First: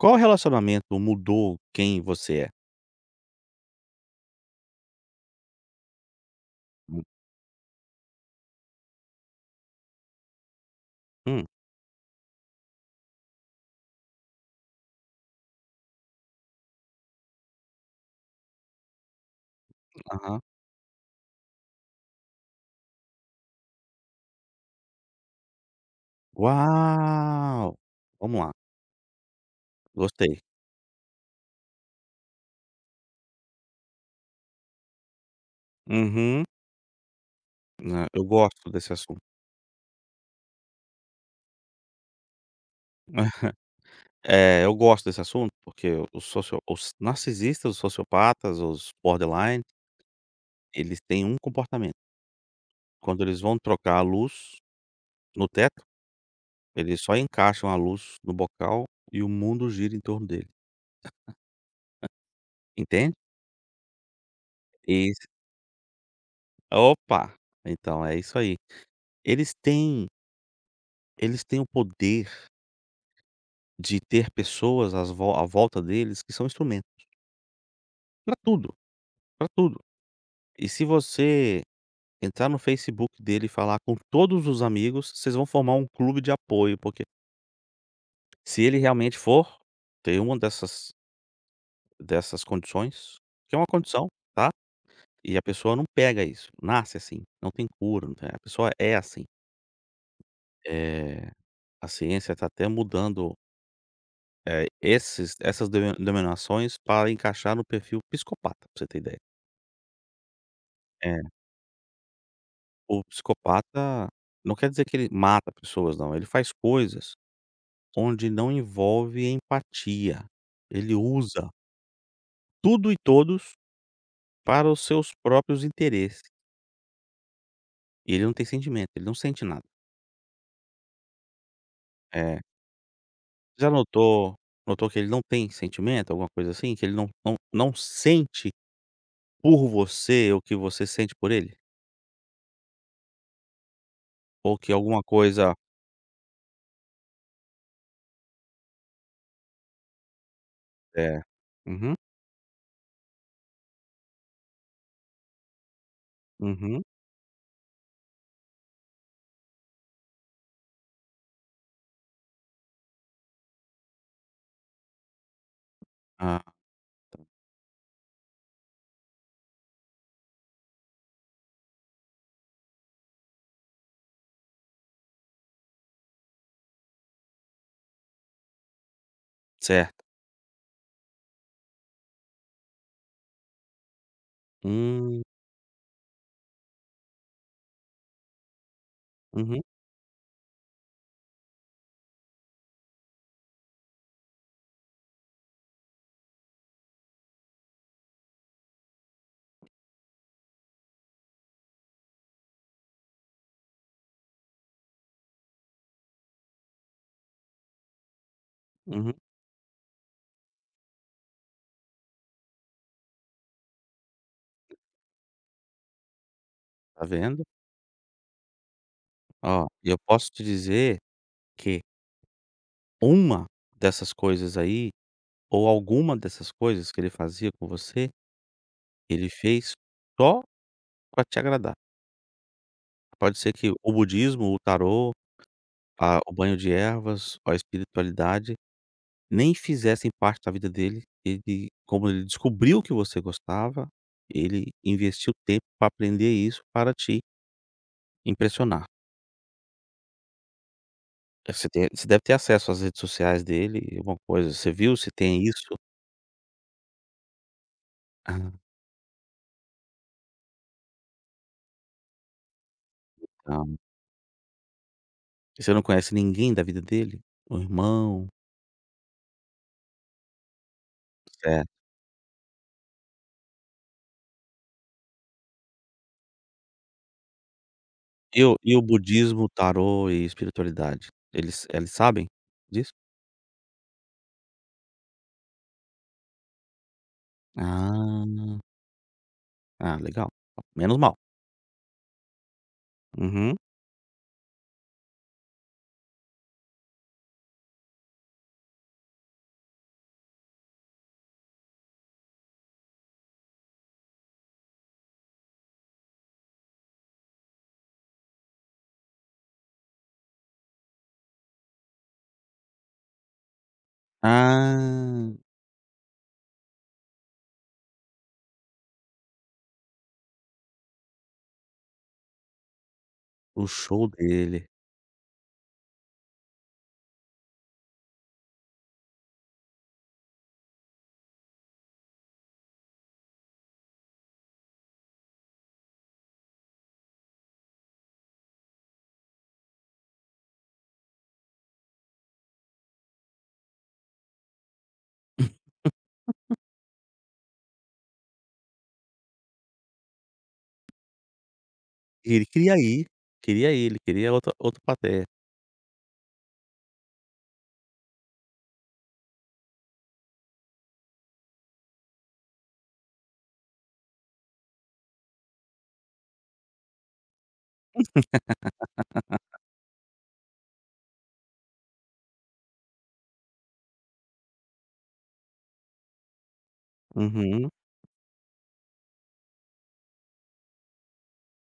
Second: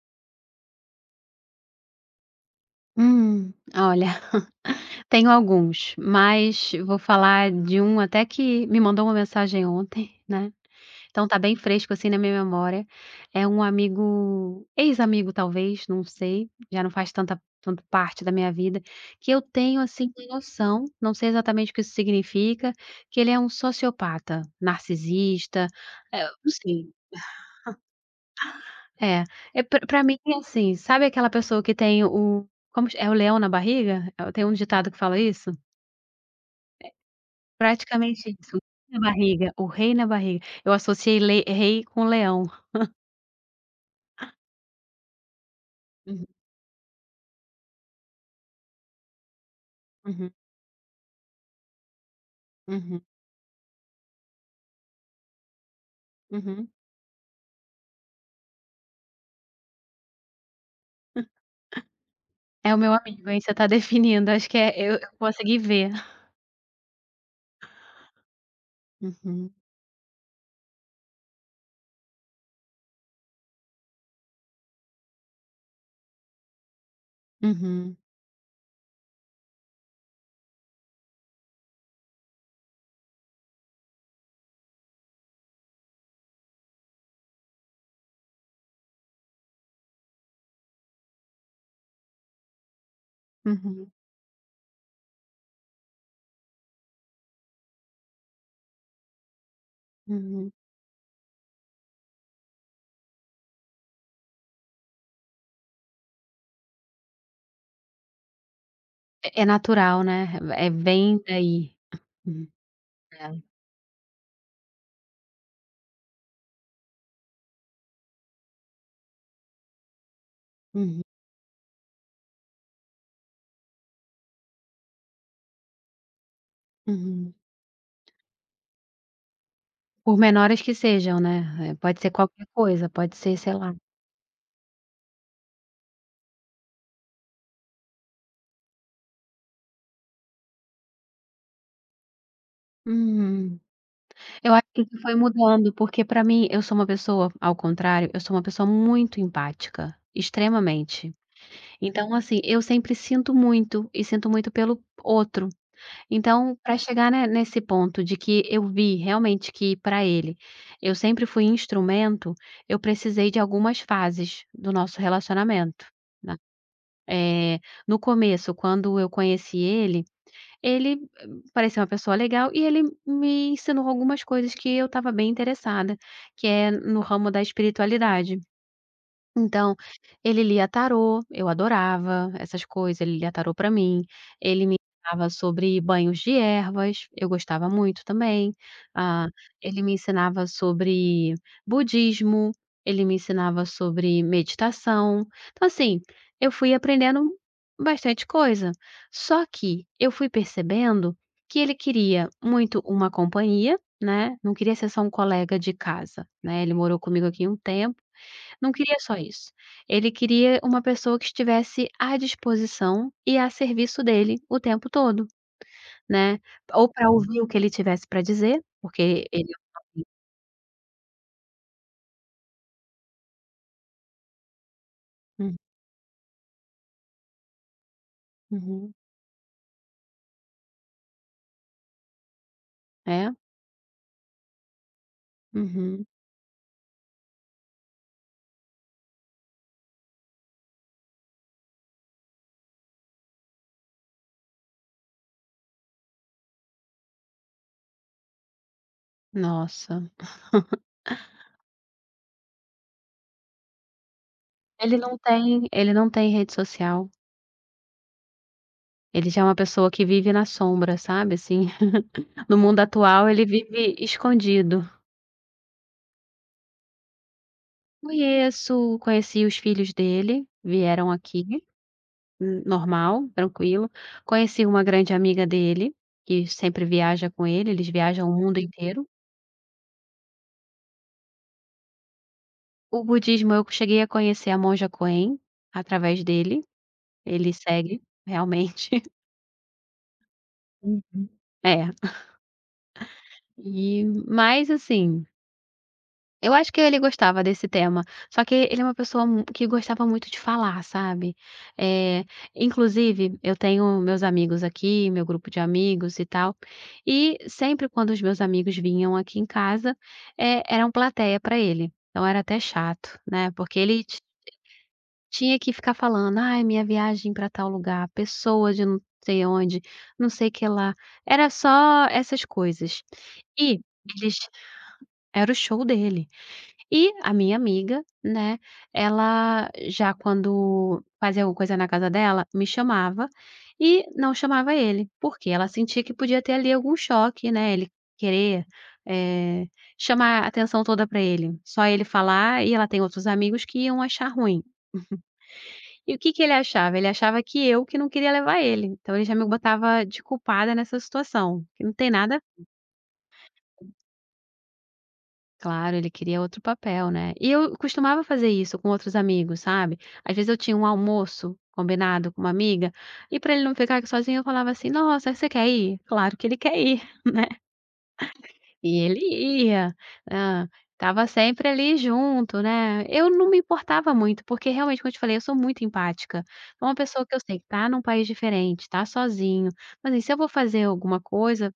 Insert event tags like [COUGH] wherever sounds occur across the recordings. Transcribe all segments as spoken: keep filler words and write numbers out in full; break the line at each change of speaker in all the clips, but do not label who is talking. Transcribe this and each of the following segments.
Qual relacionamento mudou quem você é?
Hum, olha, [LAUGHS] tenho alguns, mas vou
Hum,
falar de um até que me mandou uma mensagem ontem, né, então tá
hum,
bem fresco, assim, na minha memória. É um amigo ex-amigo talvez, não sei, já não faz tanta tanto parte da minha vida, que eu tenho, assim, uma
aham.
noção, não sei exatamente o que isso significa, que ele é um sociopata, narcisista, eh, não sei.
Uau! Vamos lá,
É, é pra pra mim é
gostei.
assim, sabe aquela pessoa que tem o como é o leão na barriga? Eu- Tem um ditado que fala isso?
Uhum. Né, eu
Praticamente isso,
gosto desse
na
assunto.
barriga, o rei na barriga. Eu associei le rei com leão.
[LAUGHS] É, eu gosto desse assunto, porque os
Uhum,
socio os narcisistas, os sociopatas, os borderline,
uhum,
eles têm um comportamento,
uhum,
quando eles vão trocar a luz no teto,
uhum.
eles só encaixam a luz no bocal e o mundo gira em torno dele,
É o meu
entende?
amigo, aí você tá [LAUGHS] definindo, acho que é eu eu
E
consegui ver.
Opa! Então é isso aí.
Uhum,
Eles têm eles têm o poder de ter pessoas às vo à volta deles que são instrumentos
uhum,
pra tudo, pra tudo. E se você entrar no Facebook dele e falar com todos os amigos, vocês vão formar um clube de apoio, porque se ele realmente for ter uma dessas dessas condições, que é uma
uhum,
condição, tá, e a pessoa não pega isso, nasce assim, não tem cura, não tem a pessoa é assim.
uhum.
Eh, a ciência está até mudando, eh, esses essas denominações para encaixar no perfil psicopata, pra você ter ideia.
É é natural, né, é vem daí. Uhum,
O
é.
psicopata não quer dizer que ele mata pessoas não, ele faz coisas onde não envolve empatia. Ele
Uhum,
usa tudo e todos para os seus próprios interesses.
uhum.
E ele não tem sentimento, ele não sente nada.
Por menores que sejam, né, eh, pode ser
É.
qualquer coisa, pode ser, sei lá.
Já notou notou que ele não tem sentimento, alguma coisa assim? Que ele não não não sente por você o que você sente por ele?
Uhum. Eu
Ou
acho
que
que isso
alguma
foi
coisa
mudando, porque para mim eu sou uma pessoa ao contrário, eu sou uma pessoa muito empática, extremamente.
é. Uhum,
Então, assim, eu sempre sinto muito e sinto muito pelo outro. Então, para
uhum.
chegar, né, nesse ponto de que eu vi realmente que para ele eu sempre fui instrumento, eu precisei de algumas fases do nosso relacionamento, né.
Ah,
Eh, no começo, quando eu conheci ele ele eh, parecia uma pessoa legal e ele me ensinou algumas coisas que eu estava bem interessada, que é no ramo da espiritualidade. Então,
certo.
ele lia tarô, eu adorava essas coisas, ele lia tarô para mim, ele me
Hum,
ensinava sobre banhos de ervas, eu gostava muito também, ah,
uhum,
ele me ensinava sobre budismo, ele me ensinava sobre meditação. Então assim, eu fui aprendendo bastante coisa, só que eu fui percebendo que ele queria muito uma companhia, né, não queria ser só um colega de casa, né, ele morou comigo aqui um tempo não queria
uhum.
só isso. Ele queria uma pessoa que estivesse à disposição e a serviço dele o tempo todo, né. Ou
Tá
para ouvir
vendo?
o que ele tivesse para dizer, porque ele
Ó, eu posso te dizer que uma dessas coisas aí,
Hum,
ou alguma dessas coisas que ele fazia com você,
uhum.
ele fez só pra te agradar.
É?
Pode ser que o budismo, o tarô,
Uhum.
a o banho de ervas, a espiritualidade, nem fizessem parte da vida dele, ele como ele descobriu que você gostava, ele investiu tempo para aprender isso para te impressionar.
Nossa.
Eh, Você tem, você deve ter acesso às redes sociais dele, alguma coisa, você
Ele
viu se
não
tem
tem
isso?
ele não tem rede social.
Ah,
Ele já é uma pessoa que vive na sombra, sabe, assim. [LAUGHS] No mundo atual ele
tá.
vive escondido.
Você não conhece ninguém da vida dele? O irmão,
Conheço, conheci os filhos dele, vieram aqui.
certo.
Hum, normal, tranquilo. Conheci uma grande amiga dele, que sempre viaja com ele, eles viajam o
E o
mundo Hum.
e o
inteiro.
budismo, tarô e espiritualidade, eles eles sabem disso?
O budismo eu cheguei a conhecer a monja Coen através dele, ele segue
Ah,
realmente.
ah, legal, menos mal.
[LAUGHS] É.
Uhum.
E mas assim eu acho que ele gostava desse tema, só que ele é uma pessoa mu que gostava muito de falar, sabe. Eh, inclusive eu tenho meus amigos aqui, meu grupo de amigos e tal, e sempre quando os meus amigos vinham aqui em casa, eh, eram plateia para ele, então era até chato, né, porque ele ti
Ah,
tinha que ficar falando: "Ai, minha viagem para tal lugar, pessoa de não sei onde, não sei que lá", era só essas coisas.
o
E
show
eles
dele.
era o show dele. E a minha amiga, né, ela já quando fazia alguma coisa na casa dela, me chamava e não chamava ele, porque ela sentia que podia ter ali algum choque, né, ele querer, eh, chamar a atenção toda para ele. Só ele falar e ela tem outros amigos que iam achar ruim. E o que que ele achava? Ele achava que eu que não queria levar ele, então ele já me botava de culpada nessa situação, que não tem nada
Ele queria ir, queria ir, ele queria outra outra plateia.
claro, ele queria outro papel, né. E eu costumava fazer isso com outros amigos, sabe. Às vezes eu tinha um almoço combinado com uma amiga, e para ele não ficar sozinho eu falava assim: "Nossa, você quer ir?". Claro que ele quer ir. E ele ia, hã, estava sempre ali junto, né. Eu não me importava muito, porque realmente, como eu te falei, eu sou muito empática. Então, uma pessoa que eu sei que
Uhum.
tá num país diferente, tá sozinho, mas assim, se eu vou fazer alguma coisa,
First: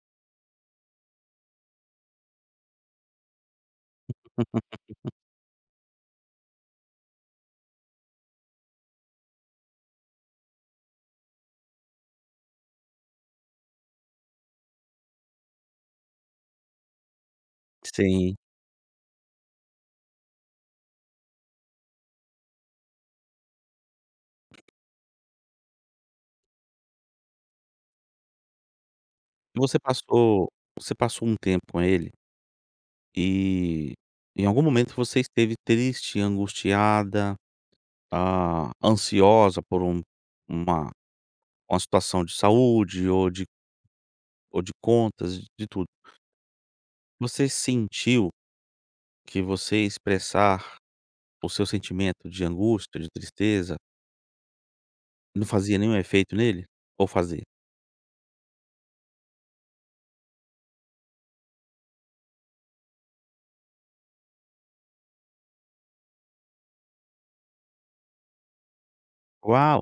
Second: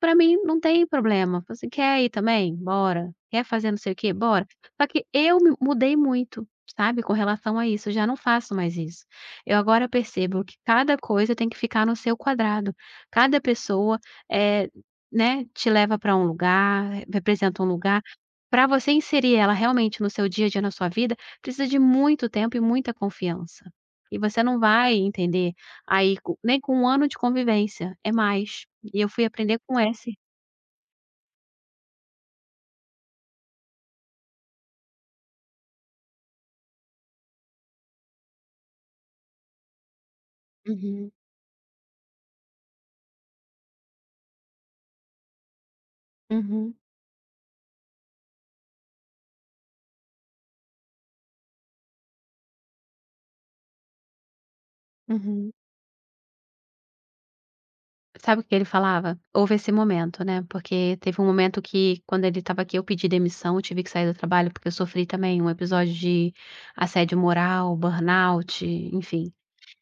pra mim não tem problema. Você quer ir também? Bora. Quer fazer não sei o quê? Bora.
[LAUGHS]
Só que eu me mudei muito, sabe, com relação a isso, eu já não faço mais isso. Eu agora percebo que cada coisa tem que ficar no seu quadrado. Cada pessoa, eh né, te leva para um lugar, representa um lugar.
Sim.
Para você inserir ela realmente no seu dia a dia, na sua vida, precisa de muito tempo e muita confiança. E você não vai entender aí co nem com um ano de convivência, é mais. E eu fui aprender
E
com
você
esse
passou você passou um tempo com ele e em algum momento você esteve triste, angustiada, ah, ansiosa por um uma
uhum,
uma situação de saúde ou de ou de contas, de tudo.
uhum,
Você sentiu que você expressar o seu sentimento de angústia, de tristeza, não
uhum.
fazia nenhum efeito nele? Ou fazia?
Sabe o que ele falava? Houve esse momento, né, porque teve um momento que quando ele estava aqui eu pedi demissão, eu tive que sair do trabalho, porque eu sofri também um episódio de assédio moral, burnout, enfim.
Uau!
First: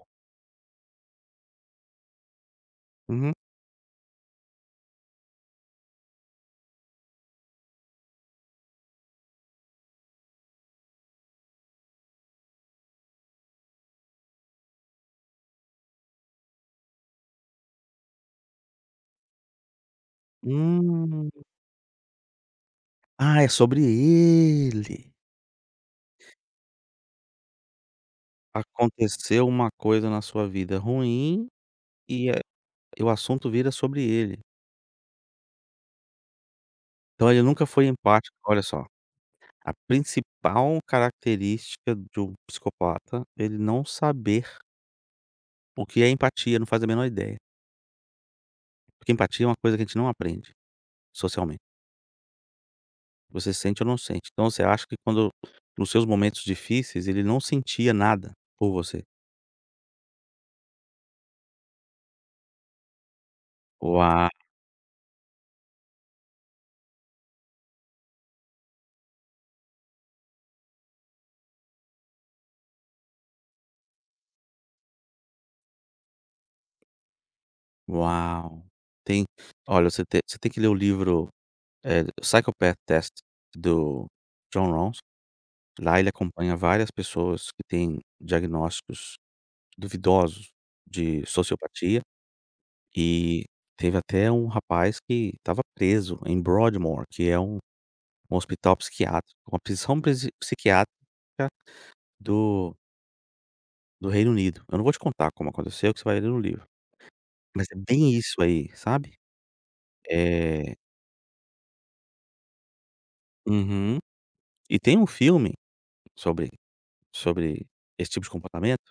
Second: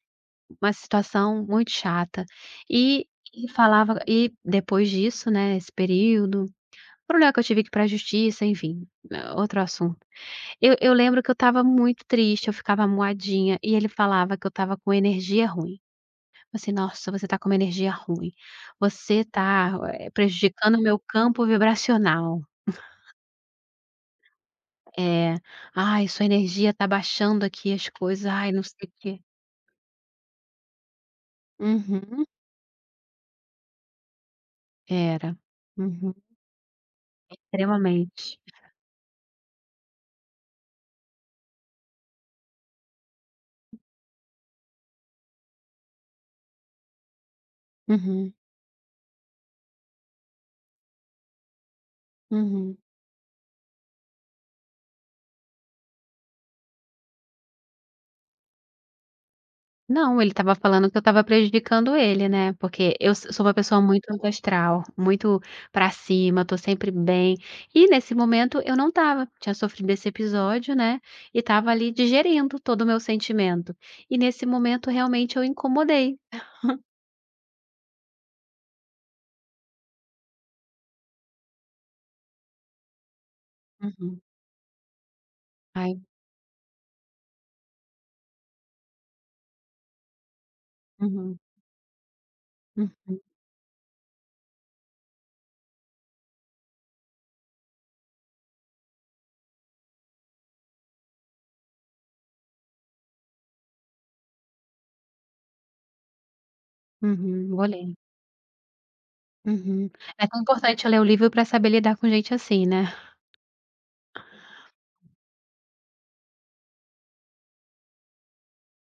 Uma situação muito chata. E
Uhum.
e falava e depois disso, né, esse período problema que eu tive que ir para a justiça, enfim, eh, outro assunto. Eu eu lembro que eu estava muito triste, eu ficava moadinha, e ele falava que eu estava com energia ruim. Assim: "Nossa, você tá com uma energia ruim. Você tá, eh, prejudicando o meu
Hum.
campo vibracional.
Ah, é sobre ele.
É. Ai, sua energia tá baixando aqui as coisas. Ai, não sei o quê".
Aconteceu uma coisa na sua vida ruim
Uhum.
e, eh, o assunto vira sobre ele.
Era. Uhum.
Então ele nunca foi empático,
Extremamente.
olha só, a principal característica de um psicopata, é ele não saber. O que é empatia? Não faz a menor ideia.
Uhum.
Porque empatia é uma coisa que a gente não aprende socialmente.
Uhum.
Você sente ou não sente. Então você acha que quando nos seus momentos difíceis, ele não sentia nada por você.
Não, ele estava falando que eu estava prejudicando ele, né, porque eu s sou uma pessoa muito alto
Ua
astral, muito pra cima, tô sempre bem, e nesse momento eu não estava, tinha sofrido esse episódio, né, e estava ali digerindo todo o meu sentimento. E nesse momento realmente eu incomodei.
uau! Tem olha, você tem você tem que ler o livro, eh, Psychopath Test do
Uhum.
John Ronson. Lá
Ai
ele acompanha várias pessoas que têm diagnósticos duvidosos de
uhum,
sociopatia,
uhum,
e teve até um rapaz que estava preso em Broadmoor, que é um um hospital psiquiátrico, uma prisão presi psiquiátrica do do Reino Unido. Eu não vou te contar como aconteceu, que você vai ler no livro,
uhum, vou
mas é
ler.
bem isso aí, sabe.
Uhum. É tão
Eh
importante eu ler o livro para saber lidar com gente assim, né.
uhum. E tem um filme sobre sobre esse tipo de comportamento,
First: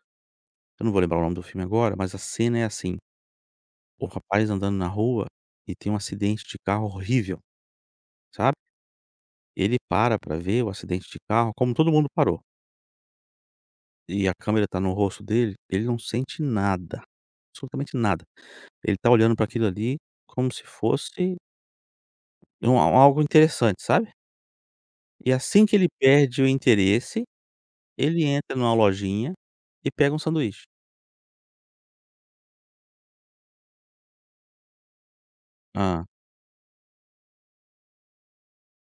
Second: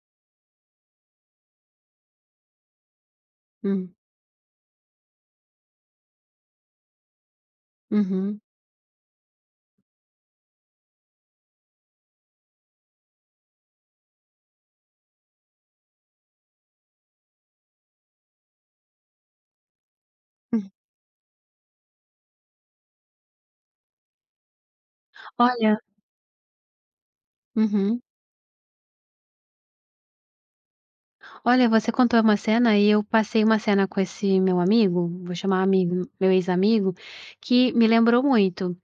eu não vou lembrar o nome do filme agora, mas a cena é assim,
Hum,
o rapaz andando na rua e tem um acidente de carro horrível,
uhum.
sabe. Ele para pra ver o acidente de carro, como todo mundo parou, e a câmera tá no rosto dele, ele não sente nada, absolutamente nada. Ele tá olhando pra aquilo ali como se fosse um al algo interessante, sabe. E assim que
Olha
ele perde o interesse,
uhum.
ele entra numa lojinha e pega um sanduíche.
Olha, você contou uma cena e eu passei uma cena com esse meu amigo, vou chamar
Hã.
amigo, meu ex-amigo, que me lembrou muito.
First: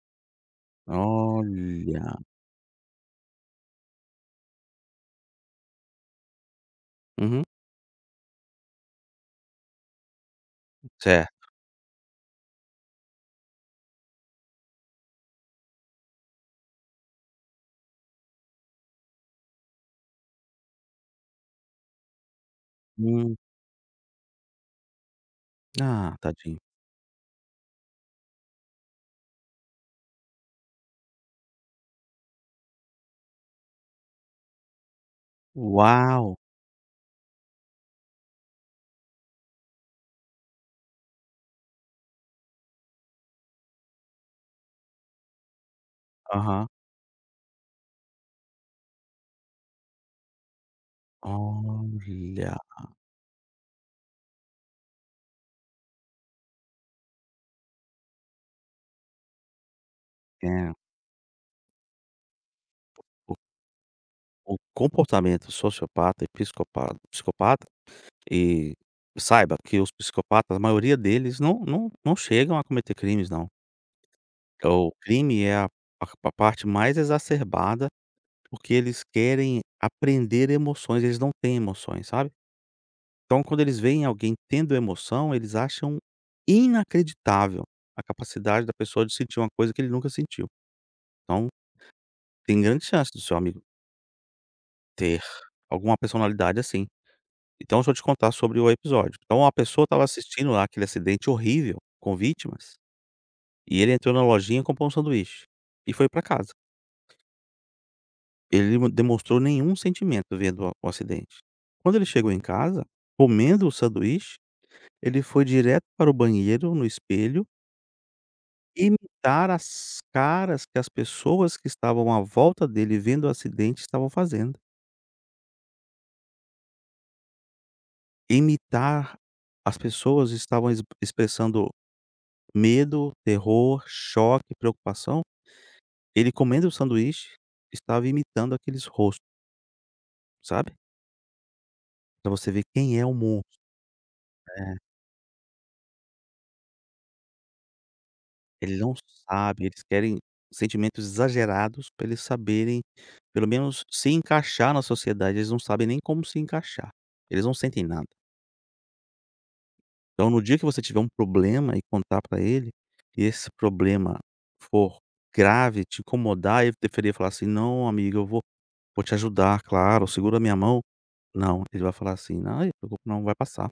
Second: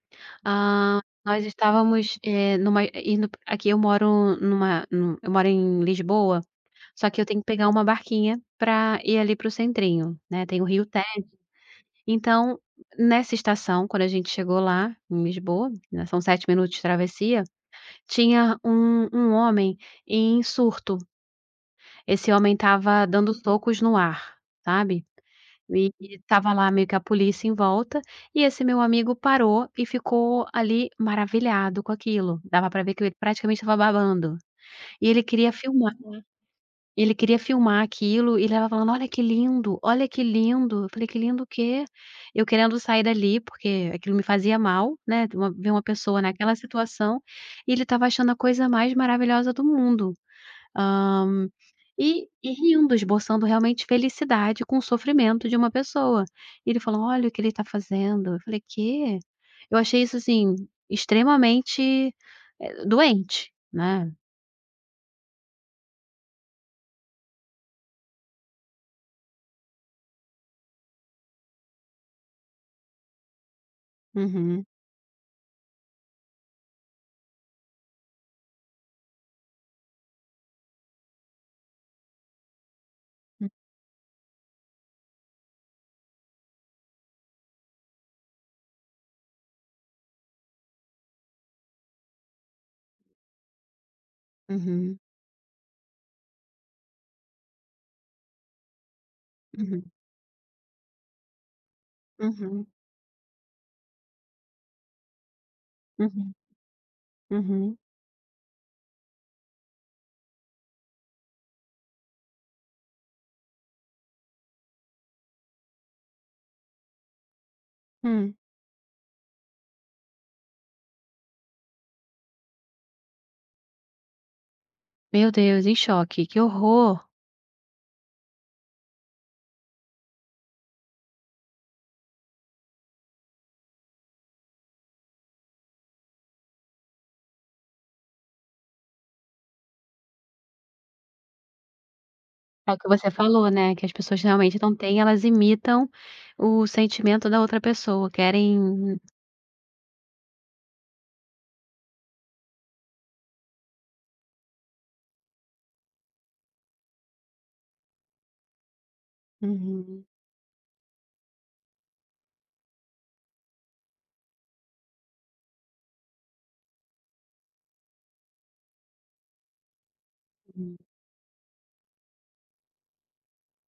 Ah, nós
Olha.
estávamos, eh, numa indo aqui eu moro numa num eu moro em Lisboa, só que eu tenho
Uhum.
que pegar uma barquinha para ir ali para o centrinho, né, tem o Rio Té
Certo.
então, nessa estação, quando a gente chegou lá em Lisboa, né, são sete minutos de travessia, tinha um um homem em surto. Esse homem estava dando
Hum.
socos no ar, sabe. E
Ah,
estava
tadinho.
lá meio que a polícia em volta, e esse meu amigo parou e ficou ali maravilhado com aquilo. Dava para ver que ele praticamente estava babando. E ele queria filmar
Uau!
ele queria filmar aquilo e ele estava falando: "Olha que lindo, olha que lindo". Eu falei: "Que lindo o quê?". Eu querendo sair dali, porque aquilo me fazia mal, né, ver uma ver uma pessoa naquela
Aham.
situação, e ele estava achando a coisa mais maravilhosa do mundo. Hã, e e
Olha.
rindo, esboçando realmente felicidade com o sofrimento de uma pessoa. E ele falou: "Olha o que ele está fazendo". Eu falei: que eu achei isso, assim,
É,
extremamente, eh,
o
doente, né.
o comportamento sociopata e psicopata psicopata, e saiba que os psicopatas, a maioria deles não não não chegam a cometer crimes não.
Uhum,
É. O crime é a a a parte mais exacerbada, porque eles querem aprender emoções, eles não têm emoções, sabe. Então quando eles veem alguém tendo emoção, eles acham inacreditável a capacidade da pessoa de sentir uma coisa que ele nunca sentiu. Então, tem grande chance do seu amigo
uhum,
ter alguma personalidade assim. Então deixa eu te contar sobre o episódio. Então uma pessoa
uhum,
estava assistindo lá aquele acidente horrível com
uhum,
vítimas, e ele entrou na lojinha e comprou um sanduíche, e foi para
uhum,
casa.
uhum.
Ele não demonstrou nenhum sentimento vendo o o acidente. Quando ele chegou em casa, comendo o sanduíche, ele foi direto para o banheiro, no espelho,
Hum.
imitar as caras que as pessoas que estavam à volta dele vendo o acidente estavam fazendo.
Meu Deus, em choque, que horror.
Imitar, as pessoas estavam ex expressando medo, terror, choque, preocupação. Ele comendo o sanduíche, estava imitando aqueles rostos, sabe. Pra você ver
É o que
quem é
você
o
falou,
monstro.
né, que as pessoas realmente não têm elas imitam o sentimento da outra pessoa,
Ele não
querem
sabe, eles querem sentimentos exagerados para eles saberem, pelo menos, se encaixar na sociedade, eles não sabem nem como se encaixar, eles não sentem nada.
uhum,
Então no dia que você tiver um problema e contar para ele, e esse problema for grave, te incomodar, ele deveria falar assim: "Não amigo, eu vou vou te ajudar, claro, segura minha
uhum.
mão". Não, ele vai falar assim: "Ai, não vai passar".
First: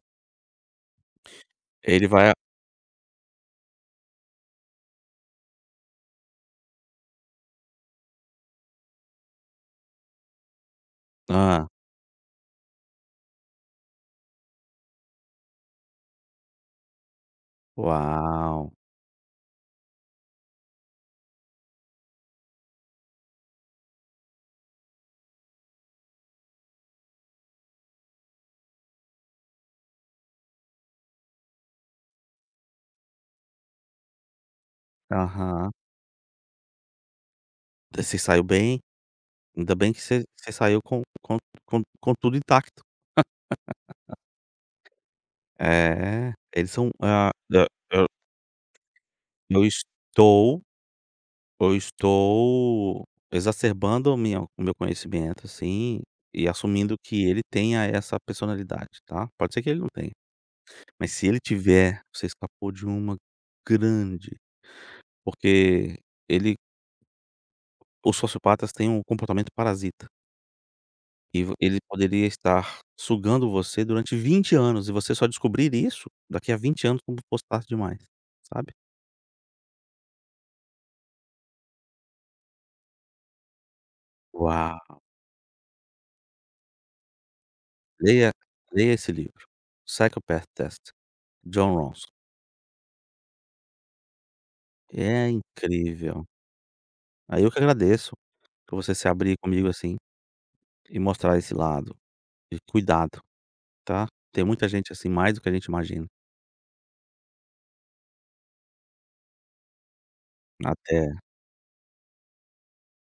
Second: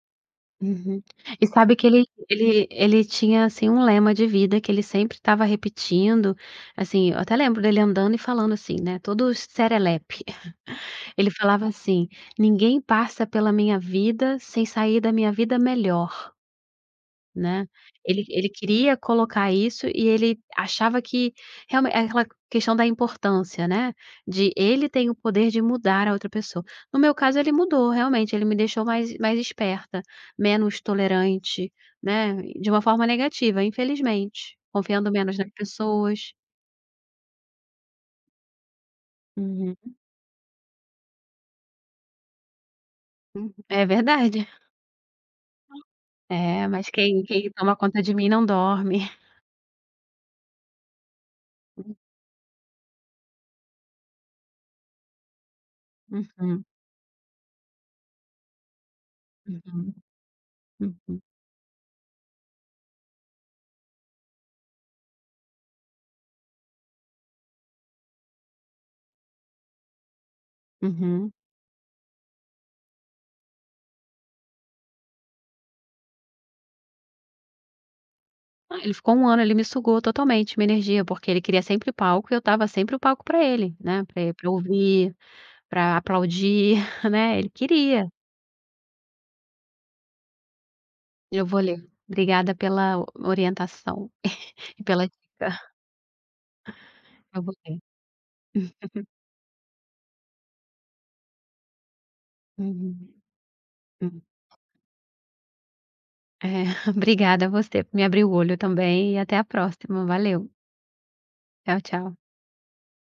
Uhum. E sabe que ele
Ele vai
ele ele tinha, assim, um lema de vida que ele sempre estava repetindo, assim, eu até lembro dele andando e falando assim, né, todo serelepe. [LAUGHS] Ele falava
ah,
assim: "Ninguém passa pela minha vida sem sair da minha vida melhor". Né. Ele ele
Uau.
queria colocar isso e ele achava que realmente aquela questão da importância, né, de ele tem o poder de mudar a outra pessoa. No meu caso ele mudou realmente, ele me deixou mais mais esperta, menos tolerante, né, de uma forma negativa, infelizmente, confiando menos nas
Aham.
pessoas.
Você saiu bem? Ainda
Uhum.
bem que você você saiu com com com com tudo intacto.
Hum, é verdade.
É,
É,
eles
mas
são
quem
ah,
quem
hã,
toma conta de mim não dorme.
eu estou eu estou exacerbando a minha o meu conhecimento, assim, e
Uhum,
assumindo que ele tenha essa personalidade, tá. Pode ser que ele não
uhum,
tenha, mas
uhum,
se ele tiver, você escapou de uma grande, porque ele os sociopatas têm um comportamento parasita.
uhum.
E vo ele poderia estar sugando você durante vinte anos e você só descobrir isso daqui a vinte anos quando fosse demais, sabe.
Ah, ele ficou um ano, ele me sugou totalmente, minha energia, porque ele queria sempre palco e eu estava sempre o palco para ele, né, para e
Uau!
ouvir, para aplaudir, [LAUGHS] né, ele queria.
Leia leia esse livro, Psychopath Test,
Eu vou
John
ler.
Ronson.
Obrigada pela orientação [LAUGHS] e pela
É
dica.
incrível.
Eu
Aí eu
vou
que
ler.
agradeço por você
[LAUGHS]
se abrir comigo, assim, e mostrar esse lado de
Uhum,
cuidado, tá.
hum.
Tem muita gente assim, mais do que a gente imagina.
É, [LAUGHS] obrigada a você por me abrir o olho também e até a próxima. Valeu.
Até.
Tchau, tchau.